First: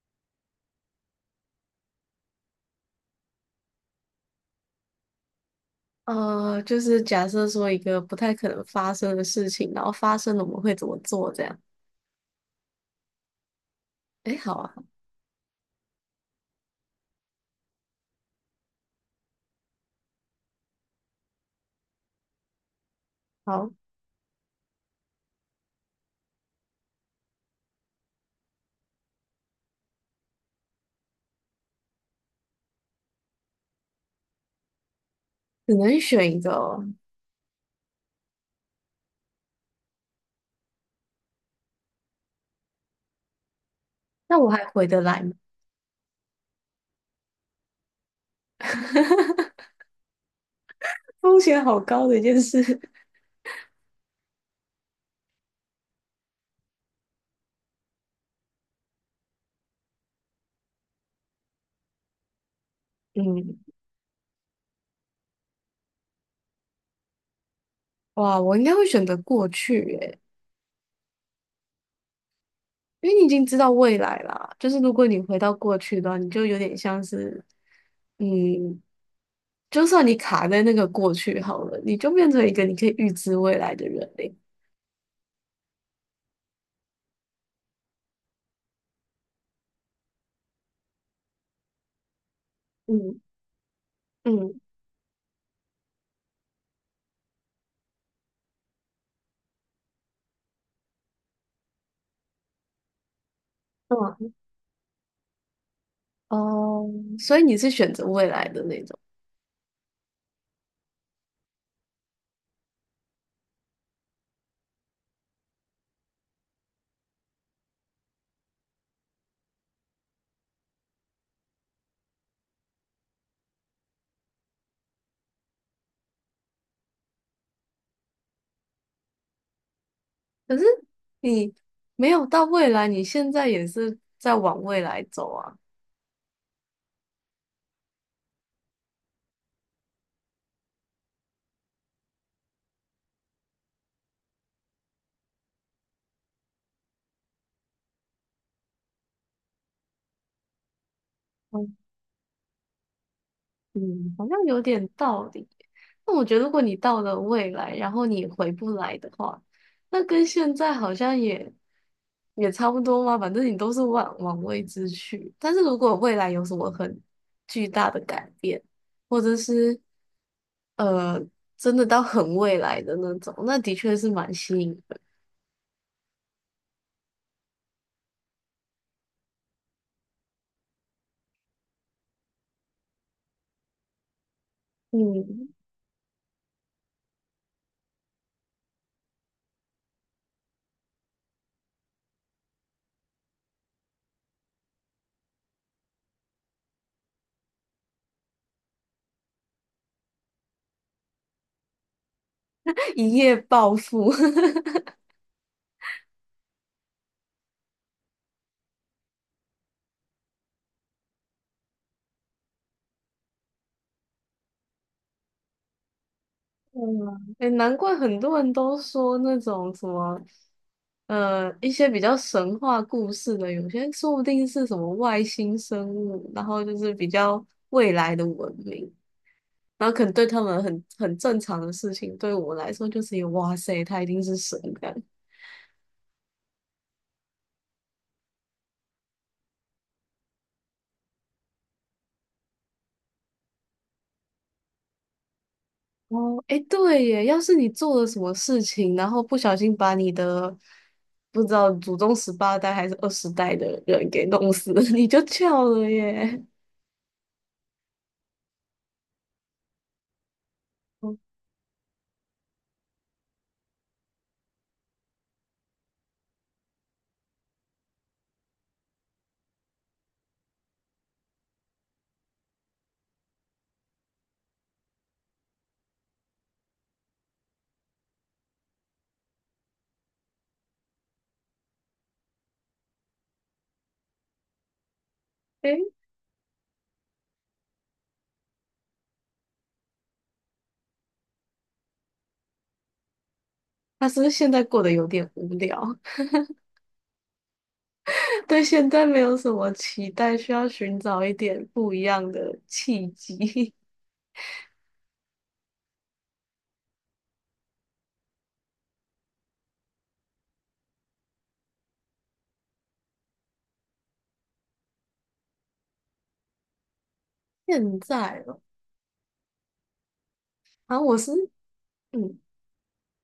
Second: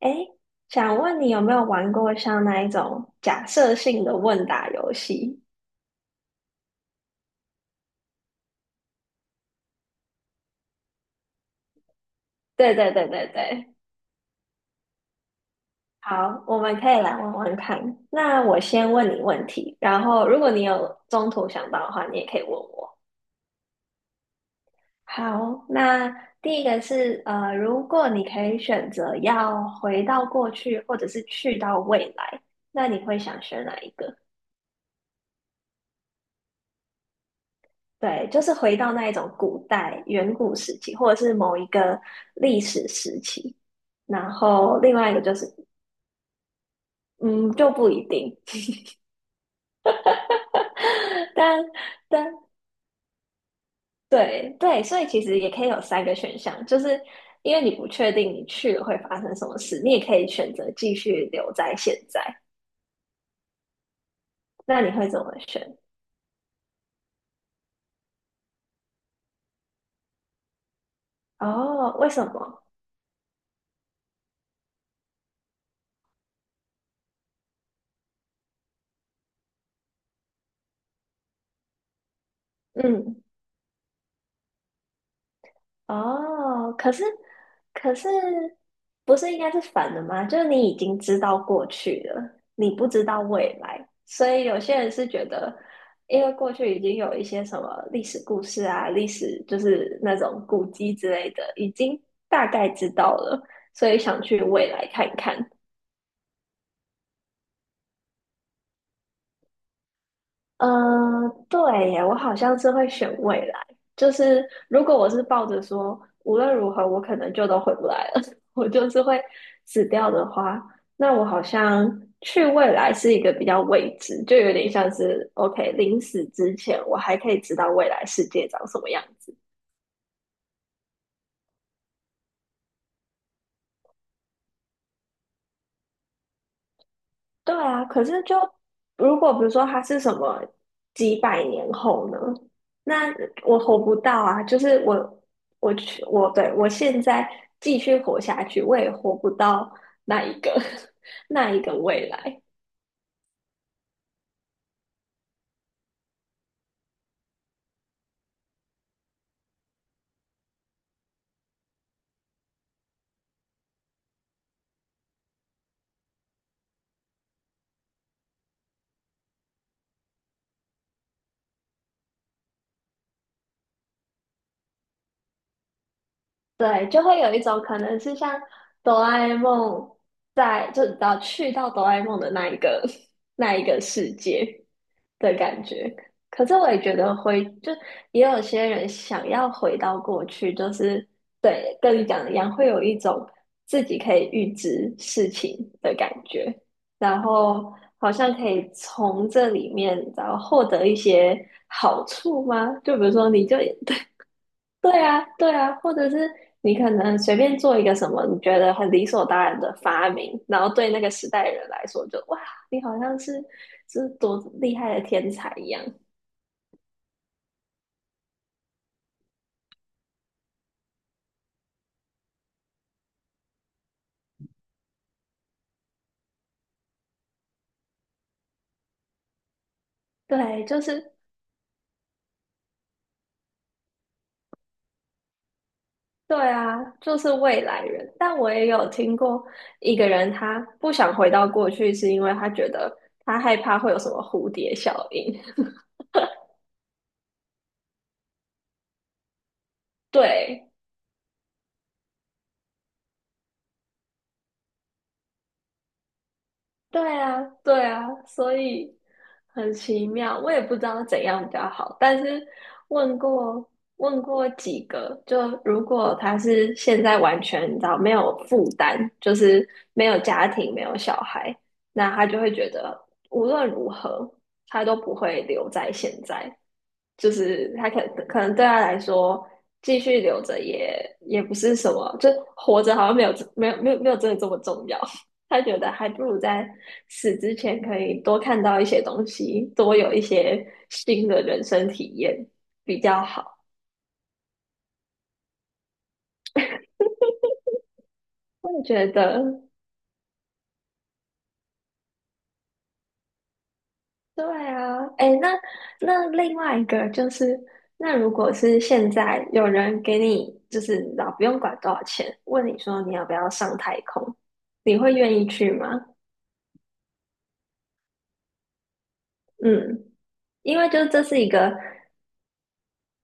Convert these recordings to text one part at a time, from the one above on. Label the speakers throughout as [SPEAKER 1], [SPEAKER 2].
[SPEAKER 1] 哎，想问你有没有玩过像那一种假设性的问答游戏？
[SPEAKER 2] 就是假设说一个不太可能发生的事情，然后发生了我们会怎么做这样？
[SPEAKER 1] 对对对对对，
[SPEAKER 2] 哎，好啊，
[SPEAKER 1] 好，我们可以来玩玩看。那我先问你问题，然后如果你有中途想到的话，你也可以问我。
[SPEAKER 2] 好，
[SPEAKER 1] 好，那第一个是如果你可以选择要回到过去或者是去到未来，那你会想选哪一个？
[SPEAKER 2] 只能选一个哦。
[SPEAKER 1] 对，就是回到那一种古代远古时期，或者是某一个历史时期。然
[SPEAKER 2] 那我还
[SPEAKER 1] 后
[SPEAKER 2] 回
[SPEAKER 1] 另
[SPEAKER 2] 得
[SPEAKER 1] 外一个
[SPEAKER 2] 来
[SPEAKER 1] 就
[SPEAKER 2] 吗？
[SPEAKER 1] 是，嗯，就不一定。
[SPEAKER 2] 风险
[SPEAKER 1] 但
[SPEAKER 2] 好高的一
[SPEAKER 1] 但
[SPEAKER 2] 件事。
[SPEAKER 1] 对对，所以其实也可以有三个选项，就是因为你不确定你去了会发生什么事，你也可以选择继续留在现在。
[SPEAKER 2] 嗯，
[SPEAKER 1] 那你会怎么选？
[SPEAKER 2] 哇，我应该会选择过去耶，
[SPEAKER 1] 哦，为什么？
[SPEAKER 2] 因为你已经知道未来啦。就是如果你回到过去的话，你就有点像是，嗯，就算你卡在那个过去好了，你就变成一个你可以预
[SPEAKER 1] 嗯
[SPEAKER 2] 知未来的人嘞。
[SPEAKER 1] 哦，可是不是应该是反的吗？就是你已经知道过去了，你不知道
[SPEAKER 2] 嗯
[SPEAKER 1] 未来，所以有
[SPEAKER 2] 嗯
[SPEAKER 1] 些人是觉得，因为过去已经有一些什么历史故事啊、历史就是那种古迹之类的，已经大概知道了，所以想
[SPEAKER 2] 嗯。
[SPEAKER 1] 去未来看一看。
[SPEAKER 2] 哦，所以你是选择未来的那种，
[SPEAKER 1] 嗯，对耶，我好像是会选未来。就是如果我是抱着说无论如何我可能就都回不来了，我就是会死掉的话，那我好像去未来是一个比较未知，就有点像是 OK，临死之前我还可以知道未来世界长什么样子。
[SPEAKER 2] 可是你没有到未来，你现在也是在往未来走啊。
[SPEAKER 1] 对啊，可是就如果比如说他是什么几百年后呢？那我活不到啊！就是我，我去，我对我现在继续活下去，我也活不到那一个 那一
[SPEAKER 2] 嗯
[SPEAKER 1] 个未来。
[SPEAKER 2] 嗯好像有点道理。那我觉得，如果你到了未来，然后你回不来的话，那跟现在好像也差不多嘛。反正你都是往未知去。但是如果未来有什么很巨大的改变，或者是呃，真的到很未来的那种，那的确是蛮吸引。
[SPEAKER 1] 对，就会有一种可能是像哆啦 A 梦在，就你知道去到哆啦 A 梦的那一个 那一个世界的
[SPEAKER 2] 嗯，
[SPEAKER 1] 感觉。可是我也觉得回，就也有些人想要回到过去，就是对，跟你讲的一样，会有一种自己可以预知事情的感觉，然后好像可以从这里面然后获得一些好处吗？就 比如
[SPEAKER 2] 一
[SPEAKER 1] 说，
[SPEAKER 2] 夜
[SPEAKER 1] 你就
[SPEAKER 2] 暴 富。
[SPEAKER 1] 对啊，对啊，或者是你可能随便做一个什么你觉得很理所当然的发明，然后对那个时代的人来说就，哇，你好像是多厉害的天才一样。
[SPEAKER 2] 嗯，哎，难怪很多人都说那种什么，一些比较神话故事的，有些说不定是什么外星生物，然后就是比较未来的文明，然后可能对他们
[SPEAKER 1] 对，就是
[SPEAKER 2] 很正常的事情，对我来说就是一个哇塞，他一定是神的。
[SPEAKER 1] 对啊，就是未来人。但我也有听过一个人，他不想回到过去，是因为他觉得他害怕会有什么蝴蝶效应。
[SPEAKER 2] 哦，哎，对耶，要是你做了什么事情，然后不小心把 你的
[SPEAKER 1] 对，
[SPEAKER 2] 不知道祖宗十八代还是二十代的人给弄死了，你就翘了耶。
[SPEAKER 1] 对啊，对啊，所以很奇妙，我也不知道
[SPEAKER 2] 哦
[SPEAKER 1] 怎样比较好。但是问过问过几个，就如果他是现在完全你知道没有负担，就是没有家庭、没有小孩，那他就会觉得无论如何他都不会留在现在。就是他可能对他来说，继续留着也不是什么，就活着好像没有真的这么重要。他觉
[SPEAKER 2] 哎，
[SPEAKER 1] 得还不如在死之前可以多看到一些东西，多有一些新的人生体验比较好。
[SPEAKER 2] 他是不是现在过得有点无聊？对
[SPEAKER 1] 我也
[SPEAKER 2] 现
[SPEAKER 1] 觉
[SPEAKER 2] 在没有什
[SPEAKER 1] 得，
[SPEAKER 2] 么期待，需要寻找一点不一样的契机。
[SPEAKER 1] 对啊，哎，那另外一个就是，那如果是现在有人给你就是老不用管多少钱，问你说你要不要上太空，你会愿意去吗？
[SPEAKER 2] 现在了，
[SPEAKER 1] 嗯。因为就
[SPEAKER 2] 啊，
[SPEAKER 1] 是
[SPEAKER 2] 我
[SPEAKER 1] 这
[SPEAKER 2] 是
[SPEAKER 1] 是一个
[SPEAKER 2] 嗯，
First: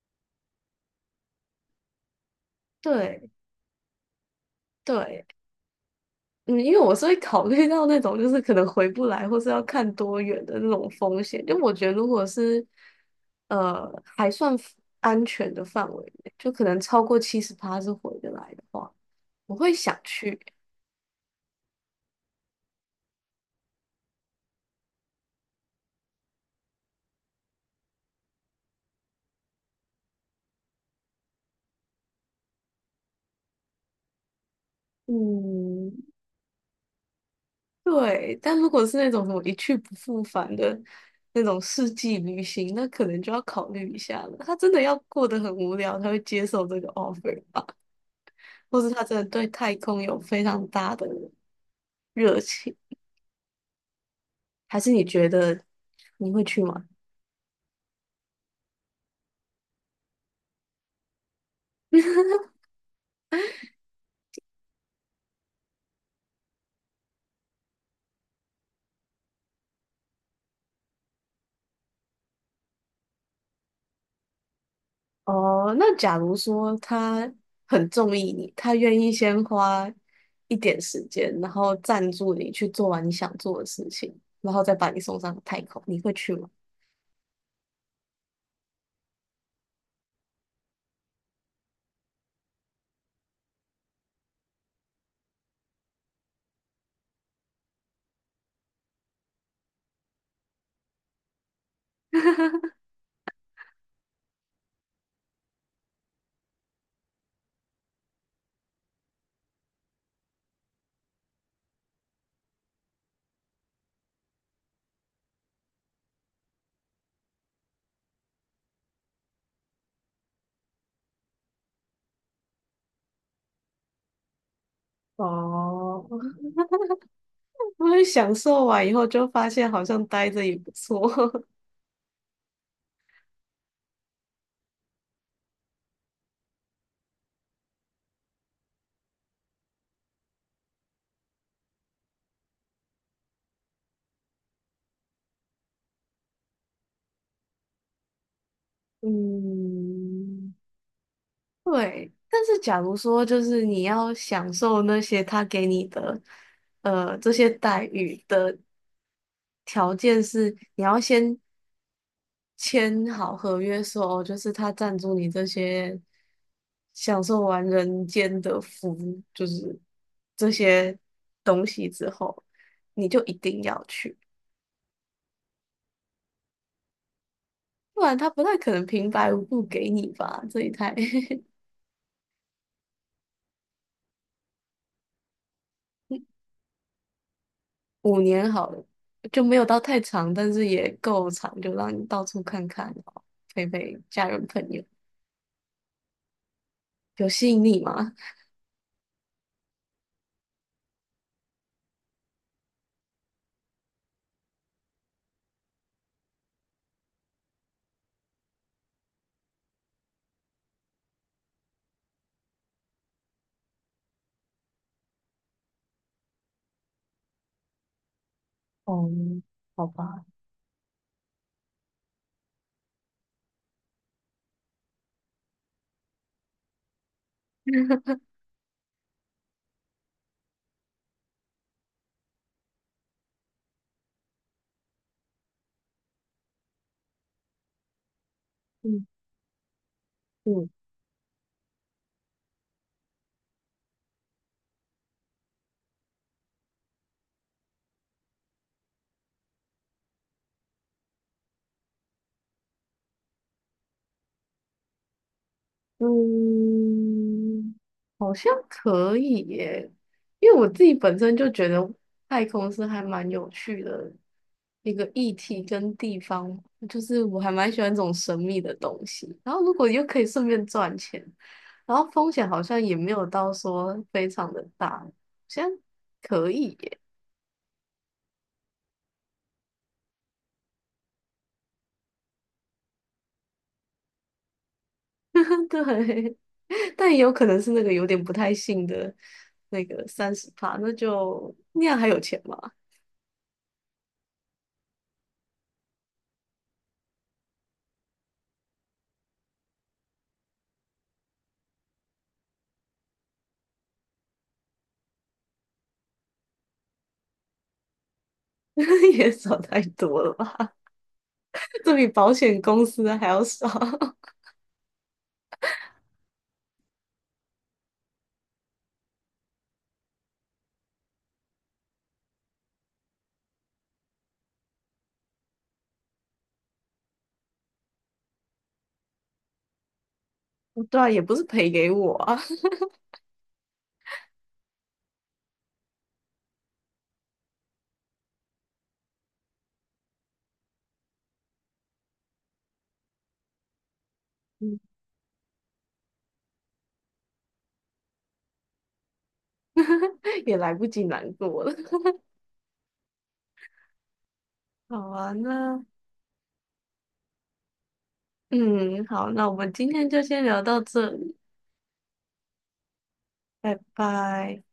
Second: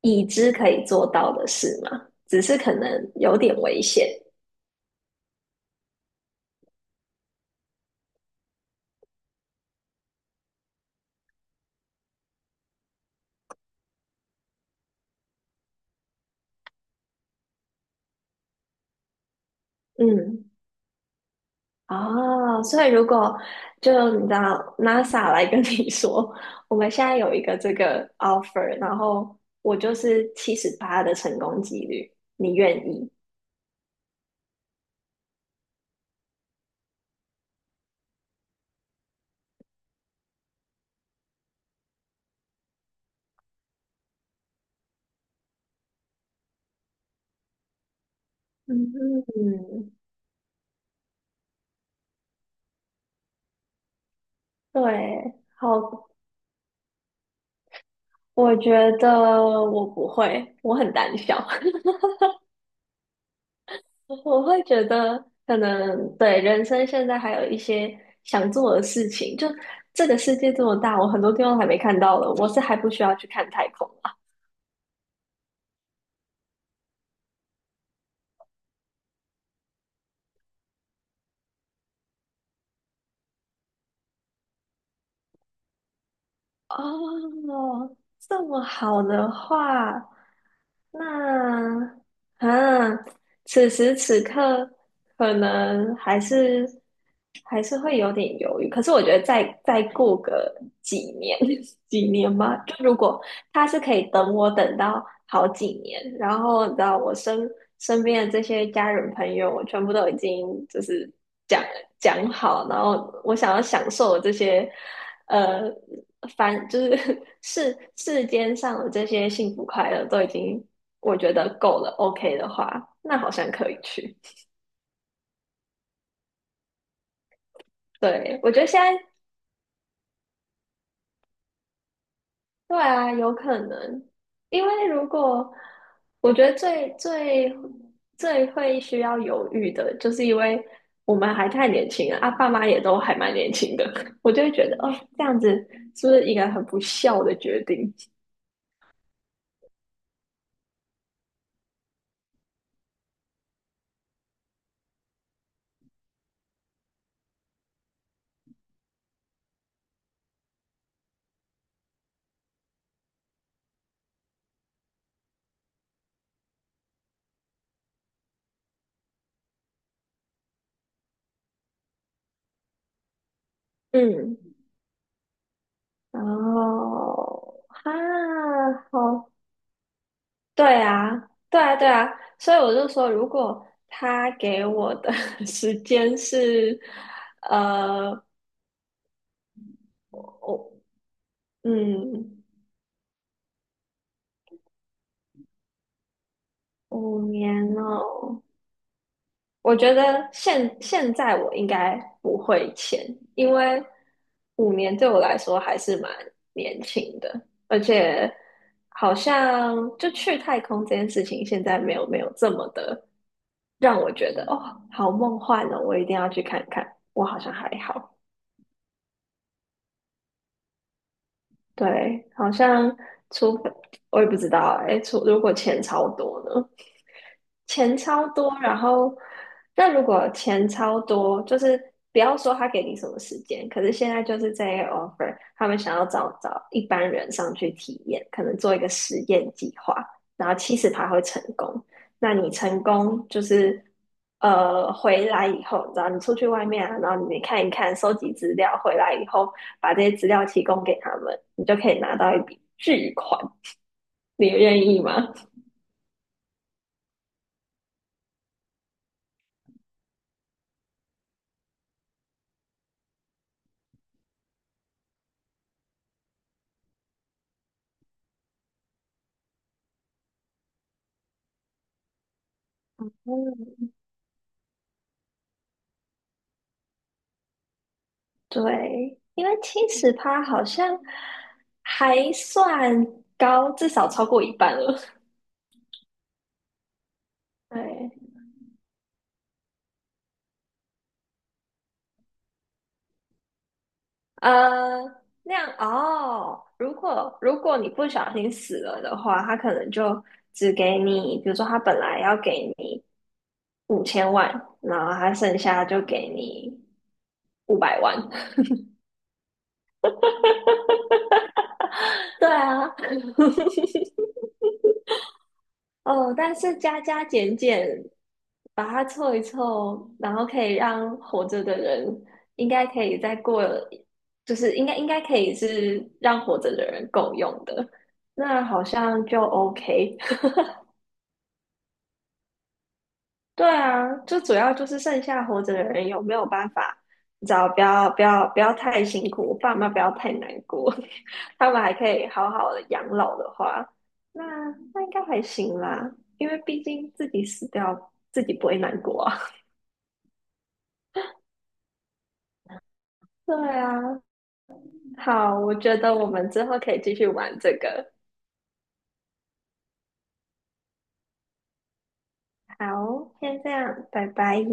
[SPEAKER 1] 已知可以做到的事嘛，只是可能
[SPEAKER 2] 对
[SPEAKER 1] 有点危险。
[SPEAKER 2] 对，嗯，因为我是会考虑到那种就是可能回不来，或是要看多远的那种风险。就我觉得，如果是还算 安全的范围内就可能超过70趴是回得来的话，我会想去。
[SPEAKER 1] 嗯，哦，所以如果就你知道 NASA 来跟你说，我们现在有一个这个 offer，然后我就是78的成功几率，你愿意？
[SPEAKER 2] 嗯，对。但如果是那种什么一去不复返的那种世纪旅行，那可能就要考虑一下了。他真的要过得很无聊，他会接受这个 offer 吧？或是
[SPEAKER 1] 嗯
[SPEAKER 2] 他真的对太
[SPEAKER 1] 嗯，
[SPEAKER 2] 空有非常大的热情？还是你觉
[SPEAKER 1] 对，
[SPEAKER 2] 得
[SPEAKER 1] 好，
[SPEAKER 2] 你会去吗？
[SPEAKER 1] 我觉得我不会，我很胆小。我会觉得，可能对人生现在还有一些想做的事情。就这个世界这么大，我很多地方还没看到的，我是还不需要去看太空啊。
[SPEAKER 2] 哦，那假如说他很中意你，他愿意先花一点时间，然后赞助你去做完你想做的事情，然后再把你送上太空，你会去吗？
[SPEAKER 1] 哦，这么好的话，那啊，此时此刻可能还是会有点犹豫。可是我觉得再过个几年，几年吧，就如果他是可以等我等到好几年，然后你知道我身边的这些家人朋友，我全部都已经就是讲讲好，然后我想要享受这些呃凡就是 世间上的这些幸福快乐都已经我觉得够了，OK 的话，那好像可以去。
[SPEAKER 2] 哦，我会享
[SPEAKER 1] 对，我觉
[SPEAKER 2] 受
[SPEAKER 1] 得现
[SPEAKER 2] 完以
[SPEAKER 1] 在
[SPEAKER 2] 后就发现好像待着也不错。
[SPEAKER 1] 对啊，有可能，因为如果我觉得最会需要犹豫的，就是因为我们还太年轻了啊，爸妈也都还蛮年轻的，我就会觉得哦，这样子是不是一个很不孝的决定？
[SPEAKER 2] 嗯，对。但是假如说就是你要享受那些他给你的，这些待遇的条件是你要先签好合约说，哦，就是他赞助你这些享受完人间的福，就是这些东西之后，你就一定要去，
[SPEAKER 1] 嗯，然后哈，
[SPEAKER 2] 不然他不太可能平
[SPEAKER 1] 好，
[SPEAKER 2] 白无故给你吧？这一
[SPEAKER 1] 对
[SPEAKER 2] 台
[SPEAKER 1] 啊，对啊，对啊，所以我就说，如果他给我的 时间是，呃，
[SPEAKER 2] 5年好了，就没有到太长，但是
[SPEAKER 1] 我
[SPEAKER 2] 也够长，就让你到
[SPEAKER 1] 嗯。
[SPEAKER 2] 处看看，然后陪陪家人朋友，
[SPEAKER 1] 五
[SPEAKER 2] 有吸引
[SPEAKER 1] 年
[SPEAKER 2] 力吗？
[SPEAKER 1] 哦，我觉得现在我应该不会签，因为五年对我来说还是蛮年轻的，而且好像就去太空这件事情，现在没有这么的让我觉得哦，好梦幻哦，我一定要去看看。我好像还好，
[SPEAKER 2] 哦，好吧，
[SPEAKER 1] 对，好像除非我也不知道哎，除如果钱超多呢？钱超多，然后那如果钱超多，就是不要说他给你什么时间，可是现在就是这个 offer,他们想要找一般人上去体验，可能做一个
[SPEAKER 2] 嗯
[SPEAKER 1] 实验计划，然后
[SPEAKER 2] 嗯。
[SPEAKER 1] 其实他会成功，那你成功就是回来以后，然后你出去外面啊，然后你看一看，收集资料，回来以后把这些资料提供给他们，你就可以拿到一笔巨款，你愿意吗？
[SPEAKER 2] 嗯，好像可以耶，因为我自己本身就觉得太空是还蛮有趣的一个议题跟地方，就是我还蛮喜欢这种神秘的东西。然后如果又可以顺便赚钱，然后风险好像也没有到 说非常的大，好像可以耶。
[SPEAKER 1] 对，因为70%好像还算高，至少超过一半了。
[SPEAKER 2] 对，但也有可能是那个有
[SPEAKER 1] 对，
[SPEAKER 2] 点不太信的那个30趴，那就那样还有钱吗？
[SPEAKER 1] 呃，那样哦。如果你不小心死了的话，他可能就只给你，比如说他本来要给你5000万，然后他剩下就给你500万。
[SPEAKER 2] 也少太多了吧？这比保
[SPEAKER 1] 对
[SPEAKER 2] 险公
[SPEAKER 1] 啊，
[SPEAKER 2] 司的还要少。
[SPEAKER 1] 哦，但是加加减减，把它凑一凑，然后可以让活着的人应该可以再过，就是应该可以是让活着的人够用的，那好像就 OK。
[SPEAKER 2] 对啊，也不是赔给我啊，
[SPEAKER 1] 对啊，就主要就是剩下活着的人有没有办法，你知道，不要不要不要太辛苦，我爸妈不要太难过，他们还可以好好的养老的话，那
[SPEAKER 2] 嗯
[SPEAKER 1] 那应该还行啦，因为毕竟自己死掉，自己不会难过啊。
[SPEAKER 2] 也来不及难过了。
[SPEAKER 1] 对啊，
[SPEAKER 2] 好啊，
[SPEAKER 1] 好，我
[SPEAKER 2] 那
[SPEAKER 1] 觉得我们之后可以继续玩这个。
[SPEAKER 2] 嗯，好，那我们今天就先聊到这里，
[SPEAKER 1] 好，先这
[SPEAKER 2] 拜
[SPEAKER 1] 样，拜
[SPEAKER 2] 拜。
[SPEAKER 1] 拜。